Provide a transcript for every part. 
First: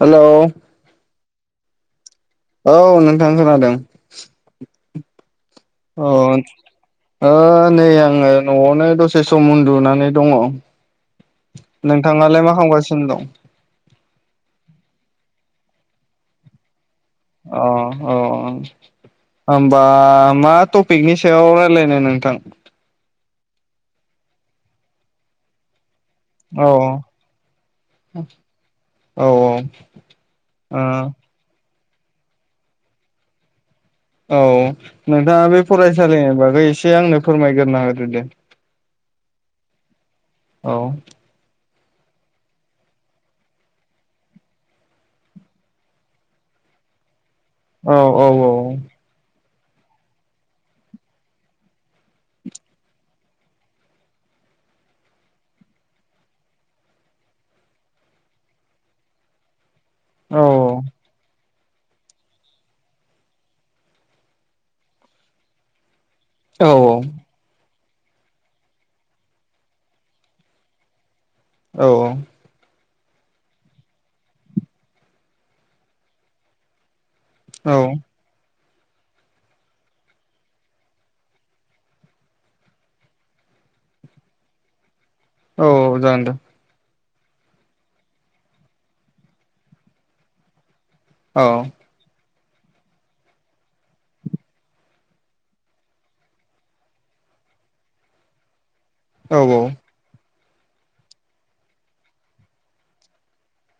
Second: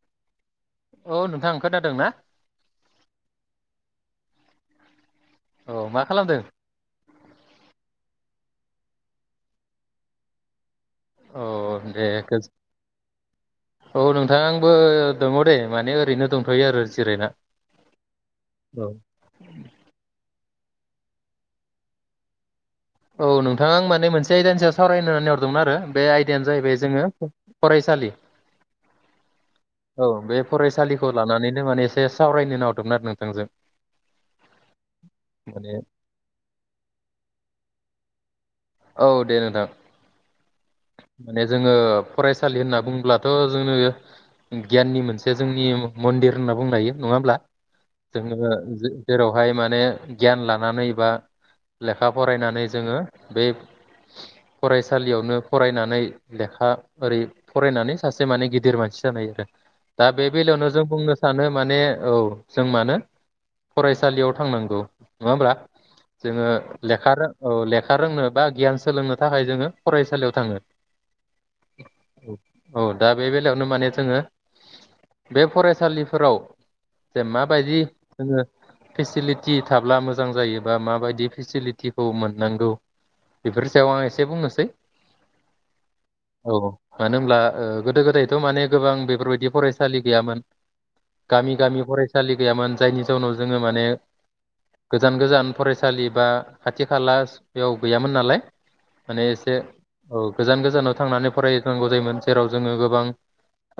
हेल' औ नोंथां खोनादों ना? औ नोंथां खोनादों औ मा अ खालामदों ओ नै आङो न'आवनो दसे सम उन्दुनानै दङ औ दे नोंथाङालाय मा खालामगासिनो दं? औ नोंथां [unintelligible] दङ दे माने ओरैनो दंथ'यो आरो जिरायना अ अ औ होनबा मा थ पिकनि सायाव रायज्लायनो नोंथां औ नोंथाङा आं माने मोनसे आयदानि सायाव सावरायनो होननानै हरदोंमोन आरो बे आयदायानो औ जाहैबाय जोङो फरायसालि औ औ बे फरायसालिखौ लानानै माने एसे सावरायनो नाहरदोंमोन आरो नोंथांजों औ नोंथाङा बे माने फरायसालिनि बागै एसे आंनो फोरमायग्रोना होदो दे औ दे नोंथां औ माने जों जोङो फरायसालि होनना बुंङोब्लाथ' जोङो गियाननि मोनसे जोंनि मन्दिर होनना बुंनो हायो नङा होमब्ला औ औ औ। बेहाय माने गियान लानानै बा लेखा फरायनानै जोंङो बे फरायसालियावनो फरायनानै लेखा ओरै फरायनानै सासे माने गिदिर मानसि जानाय आरो। दा बे औ बेलायावनो जों बुंनो सानो माने औ जों मानो फरायसालियाव थांनांगौ नङा होमब्ला? जोङो औ लेखा रों औ लेखा खा रोंनो बा गियान सोलोंनो थाखाय जोंङो फरायसालियाव थाङो। औ औ। औ दा बे बेलायावनो माने जोङो बे फरायसालिफोराव जे औ माबायदि जोंङो फेसिलिटि थाब्ला मोजां जायोबा माबायदि फेसिलिटिखौ मोननांगौ बेफोरनि सायाव आं एसे बुंनोसै। औ जागोनदे। औ मानो होनब्ला ओ गोदो गोदायथ' माने गोबां बेफोरबायदि फरायसालि गैयामोन। औ गामि गामि फरायसालि गैयामोन जायनि जाउनाव जोंङो माने गोजान गोजान फरायसालि बा खाथि खाला बेयाव गैयामोन नालाय। माने औ एसे औ गोजान गोजानाव थांनानै फरायनांगौ जायोमोन जेराव जोंङो गोबां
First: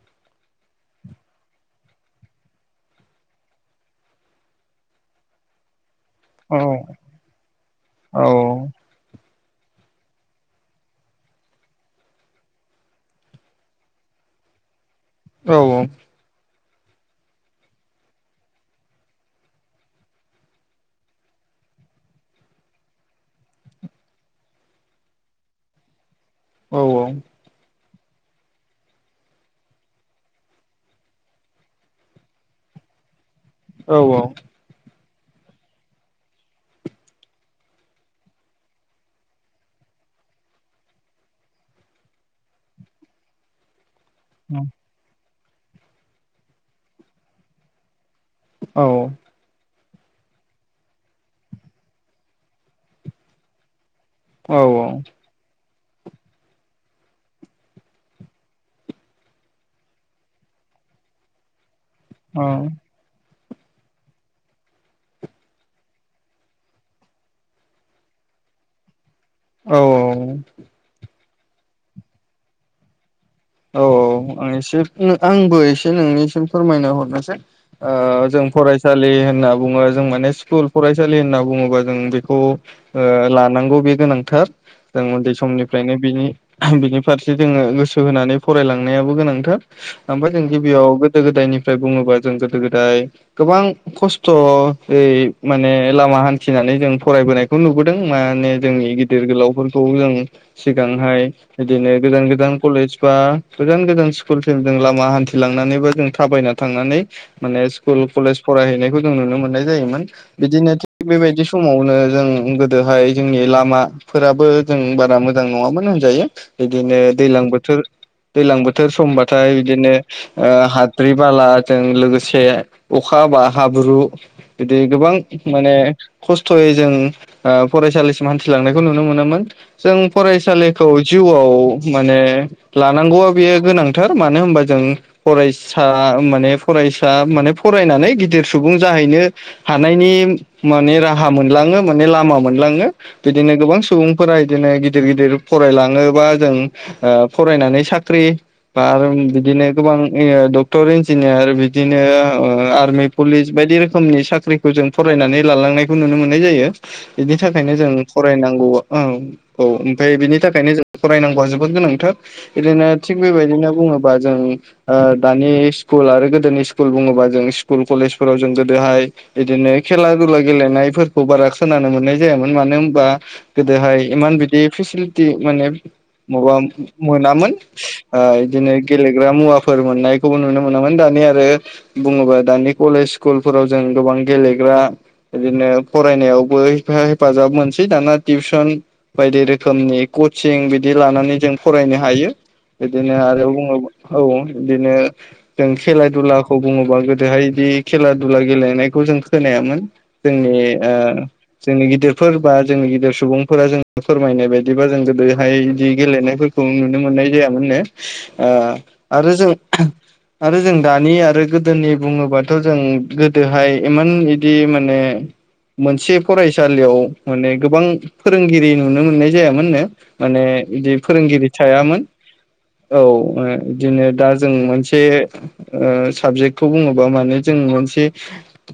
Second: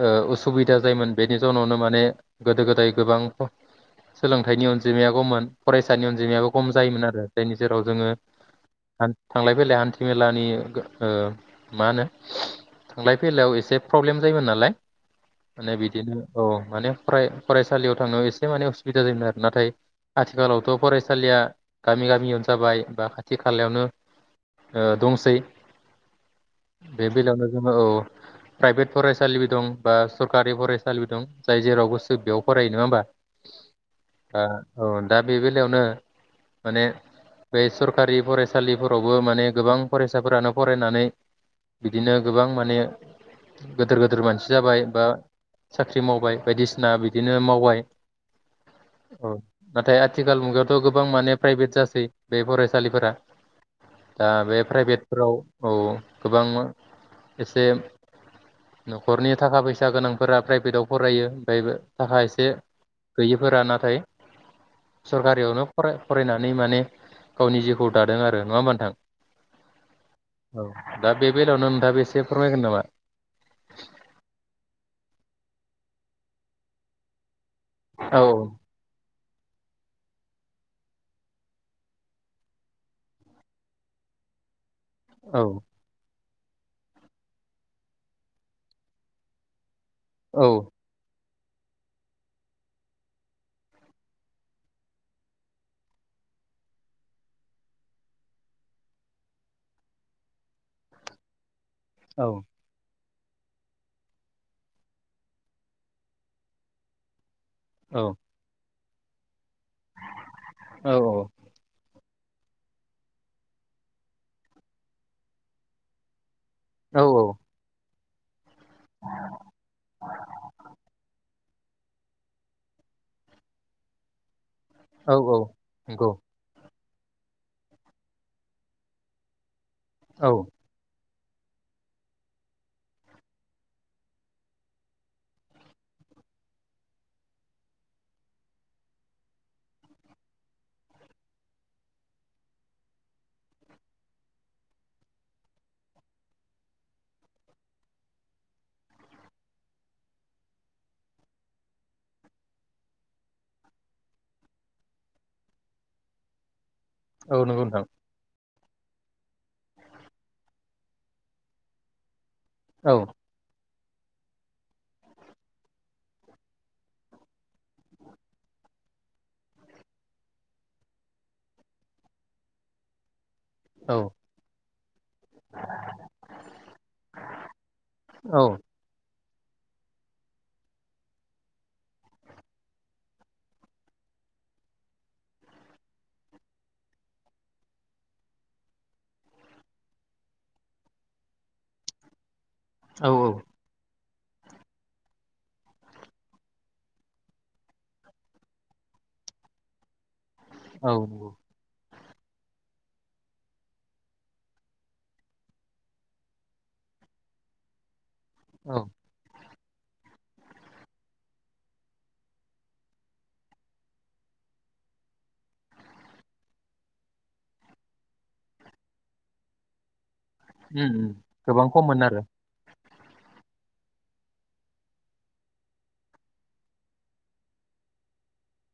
ओ उसुबिदा जायोमोन बेनि जाउनावनो माने गोदो गोदाय गोबां सोलोंथाइनि अनजिमाया गमोन सानि अनजिमायाबो औ खम जायोमोन आरो जायनि जेराव जोंङो औ थांलाय फैलाय हान्थि मेलानि ओ मा होनो थांलाय फैलायाव एसे प्रब्लेम जायोमोन नालाय। माने बिदिनो औ। माने फराय-फरायसालियाव थांनायाव एसे माने उसुबिदा जायोमोन आरो नाथाय आथिखालावथ' फरायसालिया गामि गामियावनो जाबाय बा खा खाथि खालायावनो ओ दंसै। औ बे बेलायावनो जोंङो औ। प्राइभेट फरायसालिबो दं बा सरकारि फरायसालिबो दं जाय जेराव गोसो बेयाव फरायो नङा होमबा? औ औ आ औ। दा बे बेलायावनो माने बे सर सरखारि फरायसालिफोरावबो माने गोबां फरायसाफोरानो फरायनानै बिदिनो गोबां माने गोदोर गोदोर मानसि औ जाबाय बा साख्रि मावबाय बायदिसिना बिदिनो मावबाय। औ। नाथाय आथिखाल मुगायावथ' गोबां माने प्राइभेट जासै बे फरायसा सालिफोरा दा औ बे प्राइभेटफोराव औ गोबां एसे न'खरनि थाखा फैसा गोनांफोरा प्राइभेटाव फरायो ओमफ्रायबो थाखा औ एसे गैयै फोरा नाथाय सरखारियावनो फ फरायनानै माने गावनि जिउखौ दादों आरो नङा होमा औ नोंथां औ दा बे बेलावनो नोंथाङा बेसे फोरमायगोन नामा? औ आं एसे आंबो एसे नोंनिसिम फोरमायनो हरनोसै ओ औ जों फरायसालि होनना बुङो जों माने स्कुल फरायसालि होनना बुङोबा जों बेखौ ओ लानांगौ बे गोनांथार जों उन्दै औ समनिफ्रायनो बिनि बिनि फारसे जोङो गोसो होनानै फरायलांनायाबो गोनांथार ओमफाय जो औ गिबियाव गोदो गोदायनिफ्राय बुङोबा जों गोदो गोदाय गोबां खस्थ'यै माने लामा हान्थिनानै जों फरायबोनायखौ नुबोदों माने जोंनि गिदिर गोलावफोरखौ जों सिगांहाय इदिनो औ गोदान-गोदान कलेज बा गोजान-गोजान स्कुलसिम जों लामा हान्थिलांनानै बा जों थाबायना थांनानै माने औ स्कुल कलेज फरायहैनायखौ जों नुनो मोननाय जायो जायोमोन बिदिनो थिख बेबायदि समावनो जों गोदोहाय जोंनि लामाफोराबो जों बारा मोजां नङामोन होनजायो बिदिनो औ दैज्लां बोथोर दैज्लां बोथोर समबाथाय बिदिनो हाद्रि-बाला जों लोगोसे अखा हाबा हाब्रु बिदि औ गोबां माने नंगौ खस्थ'यै जों फरायसालिसिम हान्थिलांनायखौ नुनो मोनोमोन जों औ फरायसालिखौ जिउआव माने लानांगौआ बेयो गोनांथार मानो होनबा जों फरायसा माने फरायसा माने फरायनानै गिदिर सुबुं जाहैनो हानायनि माने राहा मोनलाङो माने लामा मोनलाङो बिदिनो गोबां सुबुंफोरा बिदिनो गिदिर-गिदिर फरायलाङोब्ला जों फरायनानै साख्रि बा बिदिनो गोबां डक्टर इन्जिनियार बिदिनो आर्मि पुलिस बायदि रोखोमनि साख्रिखौ जों फरायनानै लालांनायखौ नुनो मोननाय जायो औ नंगौ बिनिथाखायनो नोंथां जों फरायनांगौ [unintelligible] ब औ औ ओमफ्राय बेनि थाखायनो जों फरायनांगौआ जोबोद गोनांथार ओरैनो औ थिग बेबायदिनो बुङोबा जों दानि स्कुल आरो गोदोनि स्कुल बुङोबा जों स्कुल कलेजफोराव जों गोदोहाय बिदिनो खेला दुला गेलेनायफोरखौ बारा खोनानो मोननाय जायामोन मानो होनबा औ गोदोहाय इमान बिदि फेसिलिटि माने माबा मोनामोन औ इदिनो गेलेनो गेलेग्रा मुवाफोर मोननायखौबो नुनो मोनोमोन दानि आरो बुङोब्ला दानि कलेज सकुलफोराव जों गोबां गेलेग्रा बिदिनो फरायनायावबो हेफाजाब मोनसै दाना टिउसन बायदि रोखोमनि कचिं बिदि लानानै जों फरायनो हायो औ बेदिनो आरो बुङोब्ला औ बिदिनो जों खेला दुलाखौ बुङोबा गोदोहाय बिदि खेला दुला गेलेनायखौ जों खोनायामोन जोंनि ओ औ नंगौ जोंनि गिदिर फोरबा जोंनि गिदिर सुबुंफोरा जों फोरमायनाय बायदिबा जों गोदोहाय बिदि गेलेनायफोरखौ खौ नुनो मोननाय जायामोननो ओ औ आरो जों आरो जों दानि आरो गोदोनि बुङोबाथ' जों गोदोहाय इमान इदि माने मोनसे फरायसालियाव माने गोबां फोरोंगिरि नुनो मोननाय जायामोननो माने उम इदि उम फोरोंगिरि गोबां खममोन थायामोन आरो औ बिदिनो दा जों मोनसे ओ साबजेक्टखौ बुङोबा माने जों मोनसे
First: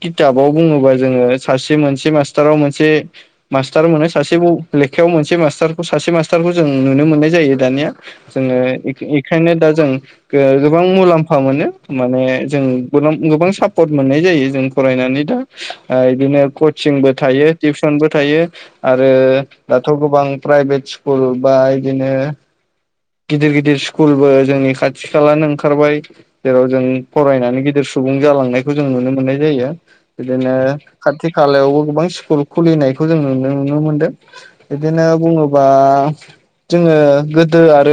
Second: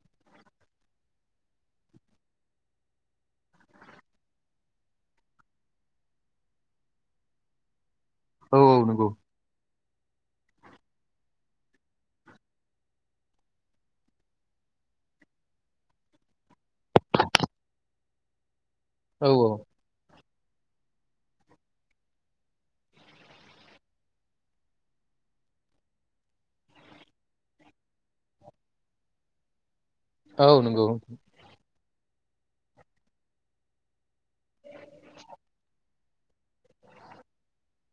किथाबाव बुङोबा जोङो सासे मोनसे मास्टाराव मोनसे मास्टार मोनो सासे लेखायाव मोनसे मास्टारखौ सासे मास्टारखौ जों नुनो मोननाय जायो दानिया औ जोङो औ नंगौ ऐखे-एखायनो दा जों गोबां मुलाम्फा मोनो माने जों गोबां सापर्ट मोननाय जायो जों फरायनानै दा ओ बिदिनो कचिंबो थायो टिउसनबो थायो आरो औ दाथ' गोबां प्राइभेट स्कुल बा बिदिनो गिदिर गिदिर स्कुलबो जोंनि खाथि खालानो ओंखारबाय जेराव जों फरायनानै गिदिर सुबुं जालांनायखौ जों नुनो मोननाय जायो बिदिनो औ नंगौ खाथि खालायावबो गोबां स्कुल खुलिनायखौ जों नुनो नुनो मोन्दों बिदिनो बुङोबा जोङो गो दो आरो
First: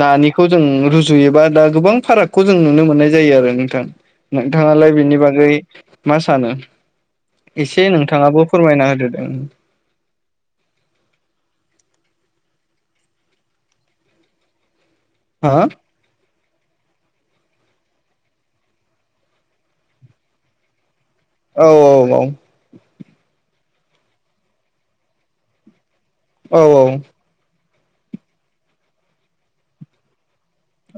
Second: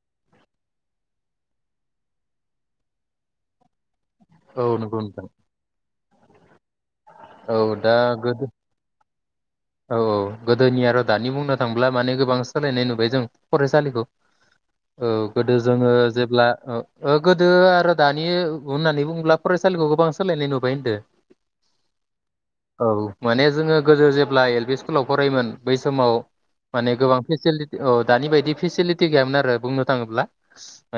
दानिखौ जों रुजुयोबा दा गोबां फारागखौ जों नुनो मोननाय जायो आरो नोंथां औ नोंथाङालाय नंगौ बिनि नोंथां बागै मा सानो औ एसे दा नोंथाङाबो गोदो फोरमायना होदोदे औ औ गोदोनि आरो दानि बुंनो थांब्ला माने गोबां सोलायनाय नुबाय जों फरायसालिखौ औ गोदो हो जोङो जेब्ला ओ‌ गोदो आरो दानि होननानै बुङोब्ला फरायसालिखौ गोबां सोलायनाय नुबाय होनदों औ औ माने जोङो गोदो जे एल एल पि स्कलाव फरायोमोन बै समाव औ माने गोबां फेसिलिटि औ दानि बायदि फेसिलिटि गैयामोन आरो बुंनो थाङोब्ला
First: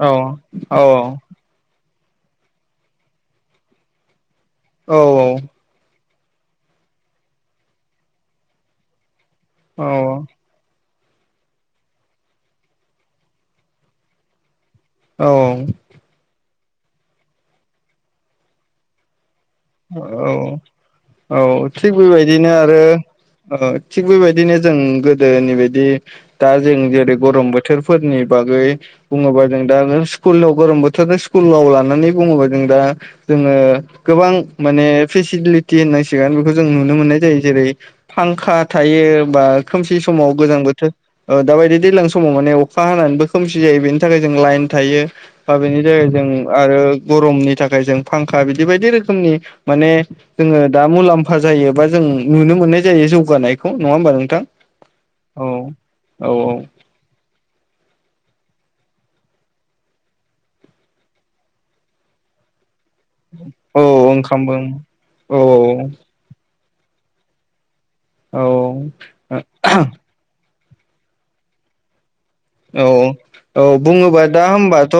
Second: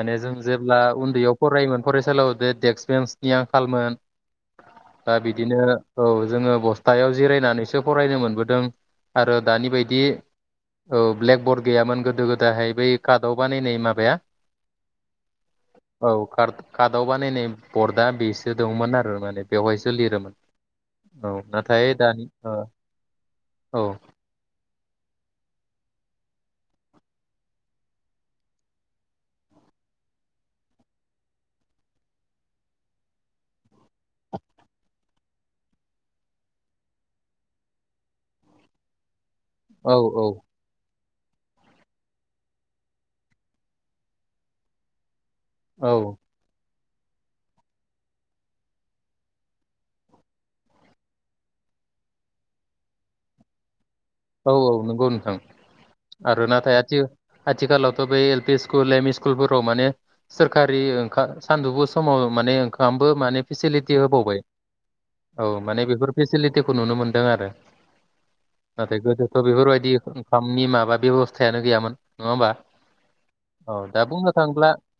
औ जों औ जेब्ला उन्दैयाव फरायोमोन फरायसालियाव दो डेक्स्स बेन्सनि आंखालमोन दा बिदिनो औ जोङो बस्थायाव जिरायनानैसो फरायनो मोनो गुददों आरो दानि औ बायदि औ ब्लेक बरड गैयामोन गोदो गोदाहाय बै कार्डआव बानायनाय माबाया औ औ कार कार्टआवबा न नै बरदा बेसो दंमोन आरो माने बेवहायसो लिरोमोन औ औ थिग नाथाय दानि बेबायदिनो ओ आरो थिग बेबायदिनो जों गोदोनि बायदि दा जों जेरै गरम बोथोरफोरनि बागै बुङोबा जों दा स्कुलाव गरम बोथोर स्कुलाव लानानै बुङोबा जों दा जोङो गोबां माने फेसिलिटि होननांसिगोन बेखौ जों नुनो मोननाय जायो जेरै फांखा थायो बा औ खोमसि औ समाव गोजां बोथोर औ दाबायदि दैज्लां समाव माने अखा हानानैबो खोमसि जायो बेनि थाखाय जों लाइन थायो बा बेनि औ जाय जों आरो गरमनि थाखाय जों फांखा बिदि बायदि रोखोमनि माने जोङो दा मुलाम्फा जायोबा जों नुनो मोननाय जायो जौगानायखौ नङा होमबा नोंथां? औ औ नंगौ नोंथां औ औ आरो नाथाय आथि आथिखालावथ' बे एल पि स्कुल एमइ स्कुलफोराव माने सोरखारि ओं सानदुंफु समाव माने फ्रामबो माने औ फेसिलिटि होबावबाय ओंखामबो औ माने बेफोर फेसिलिटि टिखौ नुनो मोन्दों आरो औ नाथाय गोदोथ' बेफोरबायदि नि माबा बेब'स्थायानो गैयामोन नङा होमबा औ औ बुङोबा दा हबाथ'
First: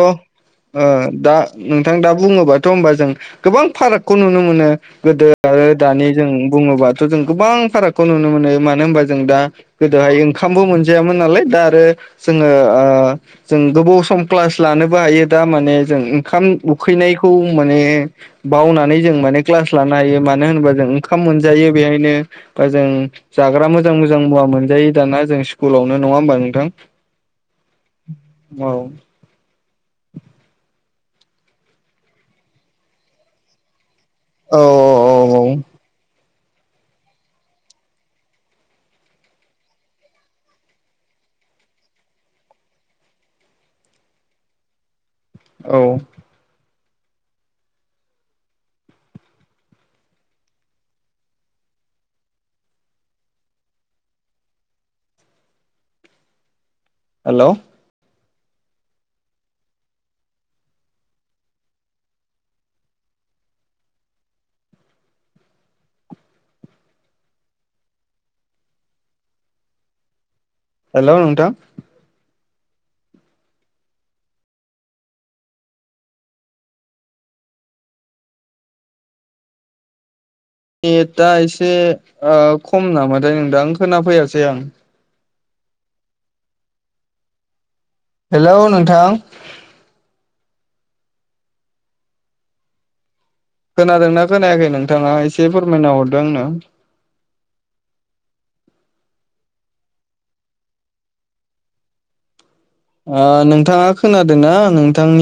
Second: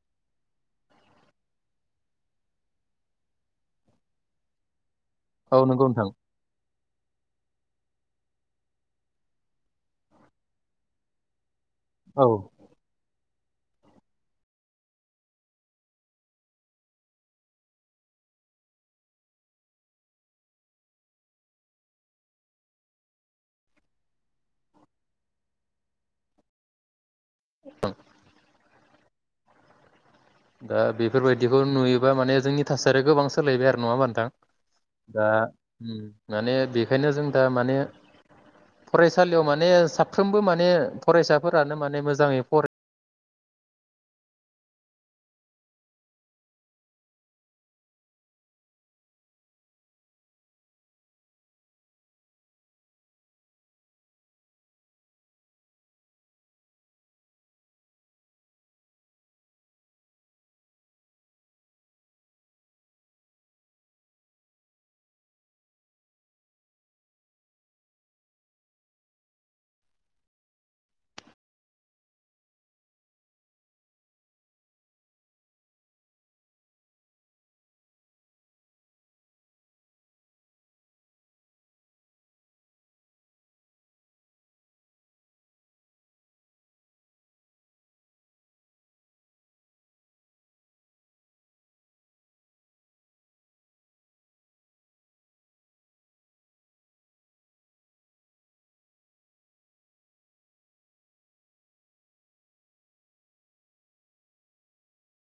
दा नोंथां दा बुङोबाथ' होनबा जों गोबां फारागखौ नुनो मोनो गोदो औ आरो नंगौ दानि नोंथां जों बुङोब्ला थ' जों गोबां फारागखौ नुनो मोनो मानो होनबा जों दा गोदोहाय ओंखामबो मोनजायामोन नालाय दा आरो औ जोङो ओ जों गोबाव सम क्लास लानोबो हायो दा माने जों ओंखाम उखैनायखौ माने बावनानै जों माने क्लास लानो हायो मानो होनोबा जों ओंखाम मोनजायो बेहायनो बा जों जाग्रा मोजां मोजां मुवा मोनजायो दाना जों स्कुलावनो नङा होमबा नोंथां [inaudible] औ दा बेफोरबायदिखौ नुयोबा माने जोंनि थासारिया गोबां सोलायबाय आरो नङाबानो थां औ दा औ माने बेखायनो जों दा माने फरायसालियाव माने साफ्रोमबो माने फरायसाफोरानो माने मोजाङै फराय औ हेल' हेल' नोंथां। नेटआ एसे ओ खम नामाथाय नोंदां खोनाफैयासै आं। हेल' नोंथां। खोनादों ना खोनायाखै नोंथाङा एसे फोरमायना हरदो आंनो। ओ नोंथाङा खोनादोंना नोंथांनि